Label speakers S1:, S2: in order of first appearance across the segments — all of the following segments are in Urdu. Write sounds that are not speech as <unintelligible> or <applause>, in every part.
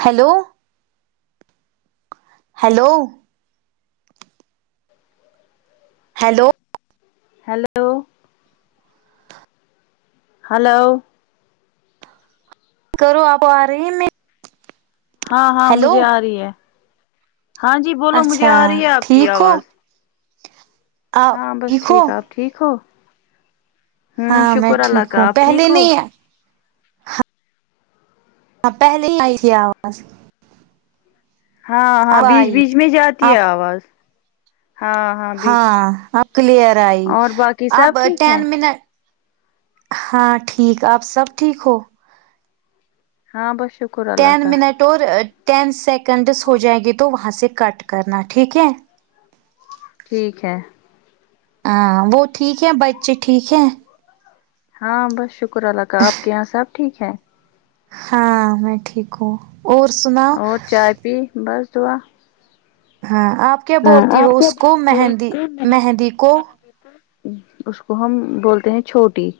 S1: Hello hello hello
S2: hello hello
S1: کرو آپ آ رہی ہیں میں
S2: ہاں ہاں
S1: ہیلو
S2: مجھے آ رہی ہے ہاں جی بولو مجھے
S1: اچھا
S2: آ رہی ہے آپ کی
S1: ٹھیک ہو
S2: آواز
S1: آپ
S2: ہاں بس
S1: ہو
S2: ٹھیک آپ ٹھیک ہو ہوں
S1: ہاں میں
S2: شکر اللہ
S1: ٹھیک
S2: کا
S1: ہوں
S2: آپ ٹھیک
S1: پہلے
S2: ہو
S1: نہیں ہاں ہاں پہلے آئی تھی آواز
S2: ہاں ہاں
S1: اب
S2: بیچ
S1: آئی
S2: بیچ میں جاتی ہے
S1: آپ
S2: آواز ہاں
S1: ہاں اب کلیئر آئی
S2: اور باقی
S1: اب
S2: سب ٹھیک
S1: ٹین
S2: ہے
S1: منٹ ہاں ٹھیک آپ سب ٹھیک ہو
S2: ہاں بس شک
S1: ٹین منٹ اور ٹین سیکنڈس ہو جائیں گی تو وہاں سے کٹ کرنا ٹھیک ہے
S2: ٹھیک ہے
S1: ہاں وہ ٹھیک ہے بچے ٹھیک ہیں
S2: ہاں بس شکر اللہ کا آپ کے یہاں سب ٹھیک ہے
S1: ہاں میں ٹھیک ہوں اور سنو
S2: جی بس دعا
S1: ہاں آپ کیا
S2: ہاں
S1: بولتی
S2: آپ
S1: ہو اس کو مہندی مہندی کو
S2: اس کو ہم بولتے ہیں چھوٹی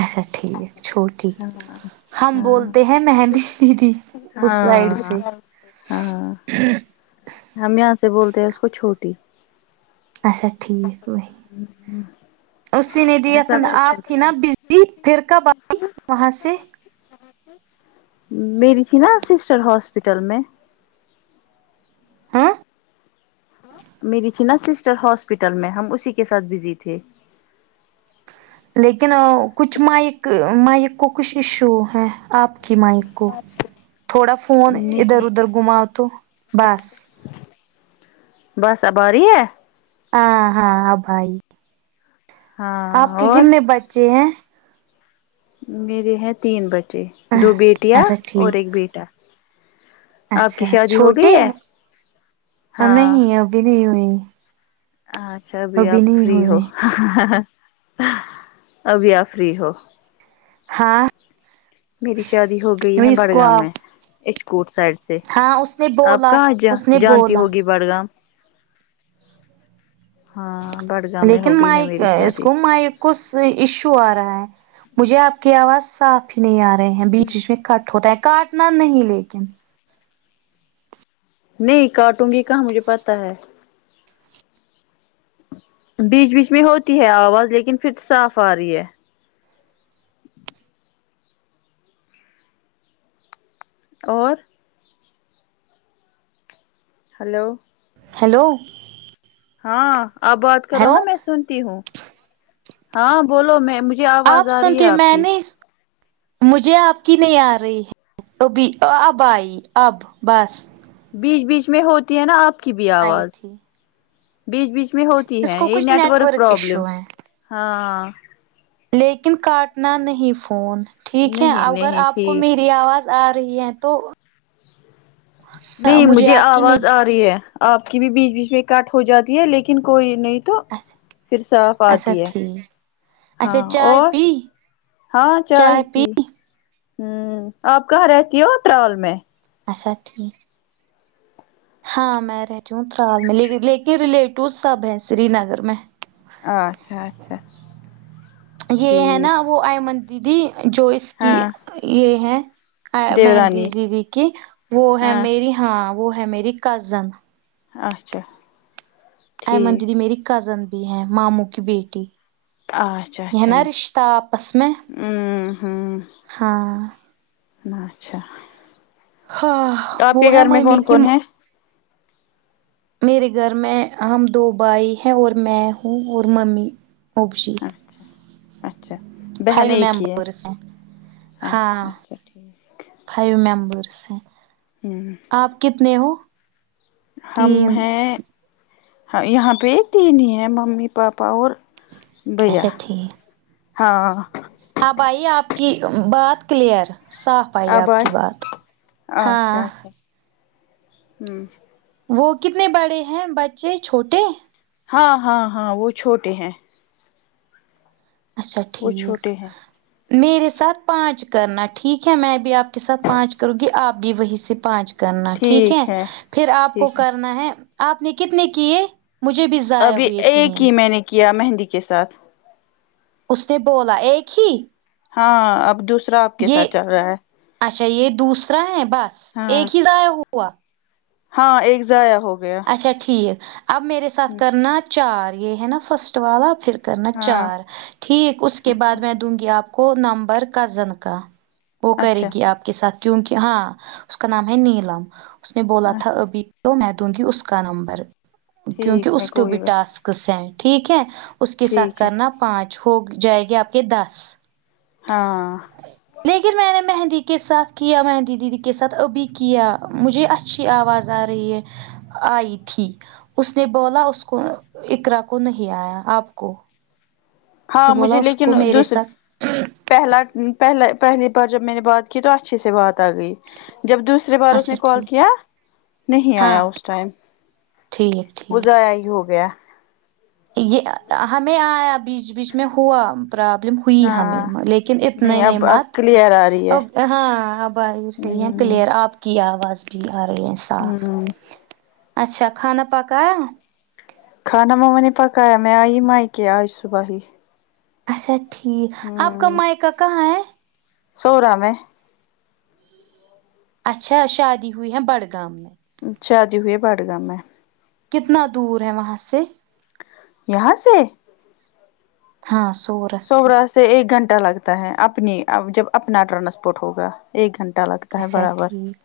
S1: اچھا ٹھیک چھو ٹی
S2: ہاں
S1: ہم
S2: ہاں
S1: بولتے ہیں مہندی دیدی اس سائڈ سے
S2: ہاں ہاں ہم یہاں سے بولتے ہیں اس کو چھوٹی
S1: اچھا ٹھیک وہی اسی نے
S2: میں
S1: دیا تھا
S2: سب سے
S1: آپ تھی
S2: چھوٹی
S1: نا
S2: ہوں
S1: بزی پھر کب آئی وہاں سے
S2: میری تھی نا سسٹر ہاسپٹل میں
S1: آہ
S2: میری تھی نا سسٹر ہاسپٹل میں ہم اسی کے ساتھ بزی تھے
S1: لیکن کچھ مائک مائک کو کچھ ایشو ہے آپ کی مائک کو تھوڑا فون ادھر
S2: نہیں
S1: ادھر گھماؤ تو بس
S2: بس اب اری ہے
S1: آ ہاں آب ائی آپ
S2: ہاں
S1: کے
S2: اور
S1: کتنے بچے ہیں
S2: میرے ہیں تین بچے دو بیٹیاں
S1: اچھا
S2: اور
S1: ٹھیک
S2: ایک بیٹا آپ کی
S1: اچھا
S2: شادی ہو
S1: چھوٹے
S2: گئی ہے ہاں
S1: نہیں ابھی نہیں ہوئی
S2: اچھا ابھی آپ
S1: نہیں
S2: فری ہو
S1: ہوئی
S2: ابھی آپ فری ہو
S1: ہاں
S2: میری شادی ہو گئی ہے
S1: اس کو
S2: بڑگام میں
S1: آپ
S2: اچکوٹ س سائڈ سے
S1: ہاں اس نے
S2: آپ
S1: بولا
S2: کہاں جا
S1: اس نے
S2: جاتی
S1: بولا
S2: ہوگی بڑگام ہاں بڑ
S1: لیکن مائک اس کو مائک کچھ ایشو آ رہا ہے مجھے آپ کی آواز صاف پھی نہیں آ رہے ہیں بیچ بیچ میں کٹ ہوتا ہے کاٹنا نہیں لیکن
S2: نہیں کٹوگی کہاں مجھے پتا ہے بیچ بیچ میں ہوتی ہے آواز لیکن فیر صاف آ رہی ہے اور ہلو
S1: ہیلو
S2: ہاں آپ بات کرو
S1: ہیلو
S2: نا میں سنتی ہوں ہاں بولو میں مج
S1: آپ سنتی ہوں میں نے مجھے آپ کی نہیں آ رہی ہے وہ بھی ا اب آئی اب بس
S2: بیچ بیچ میں ہوتی ہے نا آپ کی بھی
S1: آئی
S2: آواز
S1: تھی
S2: بیچ بیچ میں ہو تی
S1: اس
S2: ہے
S1: کو
S2: یہی
S1: کچھ
S2: نیٹ ورک پرابلم
S1: ایشو ہے
S2: ہاں
S1: لیکن کاٹنا نہیں فون ٹھیک ہے
S2: نہیں
S1: اگر
S2: نہیں
S1: آپ کو
S2: ٹھیک
S1: می ری آواز آ رہی ہے تو
S2: نہیں مجھے
S1: آپ کی
S2: آواز
S1: نہیں
S2: آ رہی ہے آپ کی بھی بیچ بیچ میں کٹ ہو جاتی ہے لیکن کوئی نہیں تو
S1: اچھا
S2: پھر صاف
S1: اچھا
S2: آتی ہے
S1: ٹھیک اچھا
S2: ہاں
S1: چائے
S2: اور
S1: پی
S2: ہاں چائے پی ہوں آپ کہاں رہتی ہو ٹراول میں
S1: اچھا ٹھیک ہاں میں رہتی ہوں ٹراول میں لے لیکن ریلیٹو سب ہے سری نگر میں
S2: ہاں آچھا اچھا
S1: یہ ہے نا
S2: ٹھیک
S1: وہ آئمن دیدی جو اس کی
S2: ہاں
S1: یہ ہے مہندی
S2: دیورانی
S1: دیدی کی وہ ہے
S2: ہاں
S1: میری ہاں وہ ہے میری کزن
S2: اچھا
S1: ایمن
S2: ٹھیک
S1: دیدی میری کزن بھی ہے ماموں کی بیٹی
S2: آچھا
S1: یہ ہے
S2: اچھا ان
S1: نا رشتہ آپس میں
S2: ہوں
S1: ہاں
S2: نا اچھا
S1: ہاں
S2: آپ
S1: وہ
S2: کے
S1: ہے
S2: گھر میں
S1: مامی
S2: کون
S1: کی
S2: کون
S1: ماں
S2: ہے
S1: میرے گھر میں ہم دو بھائی ہیں اور میں ہوں اور ممی اوپشی
S2: اچھا اچھا بہن ایک ہی ہے
S1: ممبرس ہیں ہاں
S2: اچھا اچھا ٹھیک
S1: فائیو ممبرس ہیں
S2: ہوں
S1: آپ کتنے ہو
S2: ہم
S1: تین
S2: ہے یہاں پہ تین ہی ہے ممی پاپا اور بھیا
S1: اچھا ٹھیک
S2: ہاں
S1: آب آئی آپ کی بات کلیئر صاف آئی
S2: اب
S1: آپ
S2: آئے
S1: کی بات ہاں
S2: اچھا اچھا ہوں
S1: وہ کتنے بڑے ہیں بچے چھوٹے
S2: ہاں ہاں ہاں وہ چھوٹے ہیں
S1: اچھا
S2: وہ
S1: ٹھیک
S2: چھوٹے ہیں
S1: میرے ساتھ پانچ کرنا ٹھیک ہے میں بھی آپ کے ساتھ پانچ کروں گی آپ بھی وہیں سے پانچ کرنا ٹھیک ہے پھر آپ کو کرنا ہے آپ نے کتنے کئے مجھے بھی ضائع
S2: ابھی
S1: ہوئے تین
S2: ایک ہی میں نے کیا مہندی کے ساتھ
S1: اس نے بولا ایک ہی
S2: ہاں اب دوسرا آپ کے
S1: یہ
S2: ساتھ چل رہا ہے
S1: اچھا یہ دوسرا ہے بس
S2: ہاں
S1: ایک ہی ضیائح ہوا
S2: ہاں ایک ضیاء ہو گیا
S1: اچھا ٹھیک اب میرے ساتھ کرنا چار یہ ہے نا فسٹ والا پھر کرنا
S2: ہاں
S1: چار ٹھیک اس کے بعد
S2: اچھا
S1: میں دوں گی آپ کو نمبر کا زن کا وہ کرے
S2: اچھا
S1: گی آپ کے ساتھ کیوکے ہاں اس کا نام ہے نیلم اس نے بولا تھا
S2: اچھا
S1: ابھی تو میں دوں گی اس کا نمبر کیونکہ
S2: ٹھیک
S1: اس
S2: ہے
S1: کے
S2: کوئی
S1: بھی
S2: بات
S1: ٹاسک س ٹھیک ہے اس کے ساتھ
S2: ٹھیک ہے
S1: کرنا پانچ ہو جائے گی آپ کے دس
S2: ہاں
S1: لیکن میں نے مہندی کے ساتھ کیا مہندی دیدی کے ساتھ ابھی کیا مجھے اچھی آواز آ رہی ہے آئی تھی اس نے بولا اس کو اکرا کو نہیں آیا آپ کو اس
S2: ہاں
S1: نے بولا
S2: مجھے
S1: اس
S2: لیکن
S1: کو میرے
S2: دوسرے
S1: ساتھ
S2: پہلا پہلا پہلی بار جب میں نے بات کی تو اچھے سے بات آ گئی جب دوسری دوسری بار اس
S1: اچھا
S2: نے کال
S1: ٹھیک
S2: کیا نہیں
S1: ہاں
S2: آیا اس ٹائم
S1: ٹھیک
S2: وہ
S1: ٹھیک
S2: ضیاء ہی ہوگیا
S1: یہ ہمیں آیا بیچ بیچ میں ہوا پرابلم ہوئی
S2: ہاں
S1: ہمیں لیکن اتنے نہیں
S2: اب اب
S1: مت
S2: کلیئر آ رہی ہے
S1: اب ہاں اب آ رہی ہیں کلیئر
S2: ہمم
S1: کلیئر آپ کی آواز بھی آ رہی ہے صاف
S2: ھم
S1: اچھا کھانا پکا
S2: کھانا مما نے پکایا میں آئی مائکے آج صبح ہی
S1: اچھا ٹھیک آپ کا مائیکہ کہاں ہے
S2: سوورام ہے
S1: اچھا شادی ہوئی ہے بڑگام میں
S2: شادی ہوئی ہے بڈگام میں
S1: کتنا دور ہے وہاں سے
S2: یہاں سے
S1: ہاں سورس سے
S2: سورا سے ایک گھنٹہ لگتا ہے اپنی جب اپنا ٹرانسپورٹ ہوگا ایک گھنٹہ لگ
S1: اچھا ٹھیک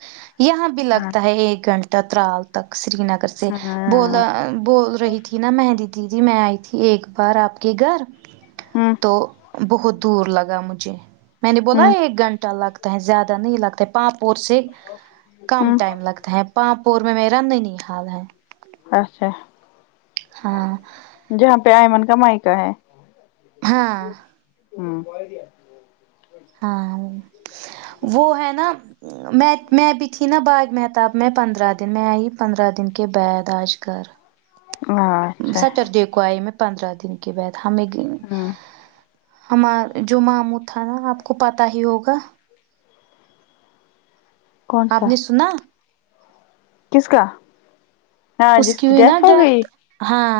S1: یہاں بھی
S2: ہاں
S1: لگتا ہے ایک گھنٹہ ترال تک سری نگر سے
S2: ہاں
S1: بولا بول رہی تھی نا مہندی دیدی میں آئی تھی ایک بار آپ کے گھر
S2: ہاں
S1: تو بہت دور لگا مجھے میں نے بولا
S2: ہمم
S1: ایک گھنٹہ لگتا ہے زیادہ نہیں لگتا ہے پاپور سے کم
S2: ہوں
S1: ٹائم لگتا ہے پاپور میں میرا ننیھال ہے
S2: اچھا
S1: ہاں
S2: جہاں پہ آئمن کا مائکہ ہے
S1: ہاں
S2: ہمم
S1: ہاں وہ وہ ہے نا میں میں بھی تھی بہت میکہ میں پندرہ دن میں آئی پندرہ دن کے بعد آج گھر
S2: ہاں اچھا
S1: سٹرڈے کو آئے میں پندرہ دن کے بعد ہمیں
S2: ہوں
S1: ہمار جو مامو تھا نا آپ کو پتہ ہی ہوگا
S2: کون
S1: آپ
S2: سا
S1: نے سنا
S2: کس کا ہاں جس کی ڈیتھ ہو گئی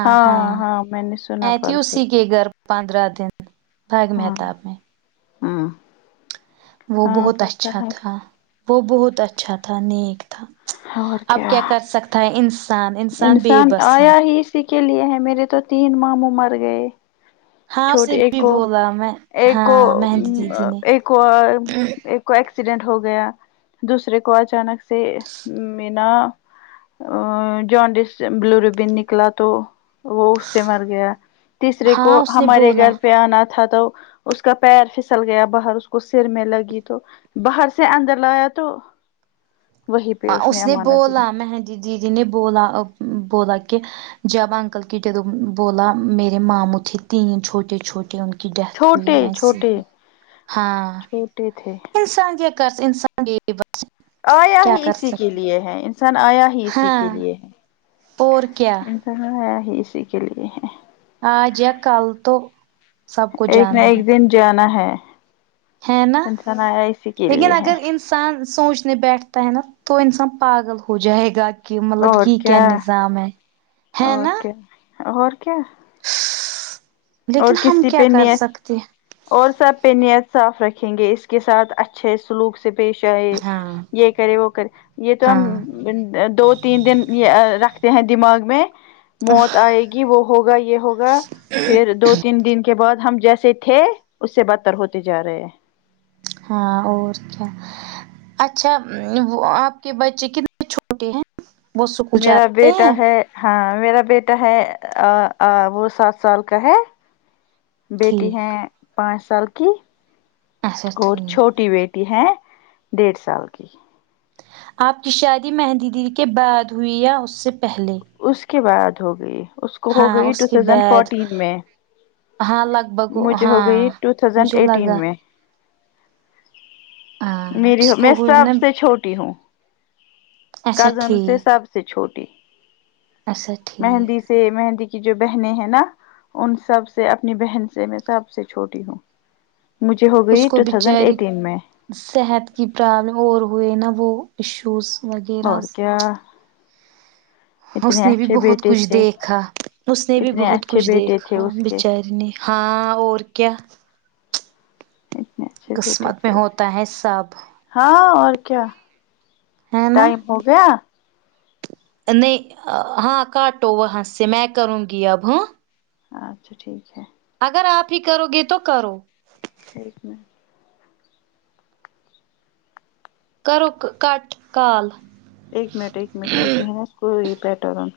S2: ہاں ہاں میں نے سنا
S1: میں تھی
S2: پرسوں ہی
S1: اسی کے گھر پندرہ دن باغ
S2: ہاں
S1: مہتاب میں
S2: ہمم
S1: وہ بہت اچھا تھا وہ بہت اچھا تھا نیک تھا اب کیا کر سکتا ہے انسان انسان بے بس ہیں
S2: آیا ہی اسی کے لیے ہے میرے تو تین ماموں مر گئے
S1: ہاں اسے
S2: چھوٹی
S1: بھی
S2: ایک وہ
S1: بولا میں
S2: ایک وہ
S1: ہاں مہندی دیدی نے
S2: ایک کو ایکسیڈینٹ ہو گیا دوسرے کو اچانک سے میں نا ا جوانڈس بلو ریبن نکلا تو وہ اس سے مر گیا تیسرے کو
S1: ہاں اس نے
S2: ہمارے
S1: بولا
S2: گھر پہ آنا تھا تو اس کا پیر پھسل گیا باہر اس کو سر میں لگی تو باہر سے اندر لایا تو وہی پہ
S1: اس نے
S2: امانت دیا
S1: بولا میھک جیجی نے بولا بولا کہ جب انکل کی ڈ بولا میرے مامو کے تین چھوٹے چھوٹے ان کے ان کی ڈیتھ ہوئی
S2: چھوٹے
S1: ایسی
S2: چھوٹے
S1: ہی ہاں
S2: چھوٹے تھے
S1: انسان کیا کر انسان بس
S2: آیا
S1: کیا
S2: ہی
S1: کر
S2: اسی کے
S1: سکتے
S2: لیے ہے انسان آیا ہی اسی
S1: ہاں
S2: کے لیے ہے
S1: اور کیا
S2: ہیں ہی اسی کے لیے ہے
S1: آج یا کل تو سب کو
S2: ایک نہ
S1: جانا
S2: ایک
S1: ہے
S2: دن جانا ہے
S1: ہے نا
S2: انسان آیا اسی کے
S1: لیکن
S2: لیے ہے
S1: اگر ان انسان سوچنے بیٹھتا ہے نا تو انسان پاگل ہو جائے گا کی مطلب یہ کیا نظام ہے ہے نا
S2: ہاں اور کیا اور
S1: لیکن ہم
S2: کسی
S1: کیا
S2: پہ
S1: کر
S2: نی
S1: سکتے ہیں۔
S2: اور سب پہ نیت صاف رکھیں گے اس کے ساتھ اچھے سلوک سے پیش آئے
S1: ہاں
S2: یہ کرے وہ کرے یہ تو ہم
S1: ہاں
S2: دو تین دن یہ رکھتے ہیں دماغ میں موت آئے گی وہ ہوگا یہ ہوگا پھر دو تین دن کے بعد ہم جیسے تھے اس سے بدتر ہوتے جا رہے ہیں
S1: ہاں اور کیا اچھا آپ کے بچے کتنے سال کے ہیں وہ اسکول
S2: میرا
S1: جاتے
S2: بیٹا
S1: ہیں
S2: ہے ہاں میرا بیٹا ہے آ آ وہ سات سال کا ہے بیٹی ہے
S1: ٹھیک
S2: پانچ سال کی
S1: اچھا
S2: اور
S1: ٹھیک
S2: چھوٹی بی ٹی ہے ڈیڑھ سال کی
S1: آپ کی شادی مہندی دی کے بعد ہوئی ہے یا اس سے پہلے
S2: اس کے بعد ہو گئی اس کو ہو
S1: ہاں
S2: گئی
S1: اس
S2: ٹو
S1: کے
S2: تھازینڈ
S1: بعد
S2: فورٹین میں
S1: ہاں لگ بھگ
S2: مجھے
S1: ہاں
S2: ہو گئی ٹو تھازینڈ
S1: مجھے لگا
S2: ایٹین میں
S1: ہاں
S2: میری
S1: اس
S2: میں
S1: کو ہوئی نا
S2: سب سے چھوٹی ہوں
S1: اچھا
S2: کزن سے
S1: ٹھیک
S2: سب سے چھوٹی
S1: اچھا
S2: مہندی
S1: ٹھیک
S2: سے مہندی کی جو بہنیں ہیں نا ان سب سے اپنی بہن سے میں سب سے چھوٹی ہوں مجھے ہو
S1: اس
S2: گئی
S1: کو
S2: ٹو تھاؤزینڈ
S1: بچاری
S2: ایٹین میں
S1: صحت کی پرابلم اور ہوئے نا وہ ایشوز وغیرہ
S2: اور کیا
S1: اس
S2: اتنے
S1: نے بھی
S2: اچھے
S1: بہت
S2: بیٹے
S1: کچھ
S2: تھے
S1: دیکھا اس نے بھی
S2: اتنے
S1: بہت
S2: اچھے
S1: کچھ
S2: بیٹے تھے
S1: دیکھا
S2: اس کے
S1: بیچاری نے ہاں اور کیا
S2: اتنے اچھے بیٹے
S1: قسمت
S2: تھے
S1: میں ہوتا ہے سب
S2: ہاں اور کیا
S1: ہے نا
S2: ٹائم ہو گیا
S1: نہیں ہاں کاٹو وہ سے میں کروں گی اب ہا
S2: اچھا ٹھیک ہے
S1: اگر آپ ہی کرو گے تو کرو
S2: <unintelligible>
S1: کرو کٹ کال
S2: اکہ منٹ اک منٹ مجہنا سور پیٹرن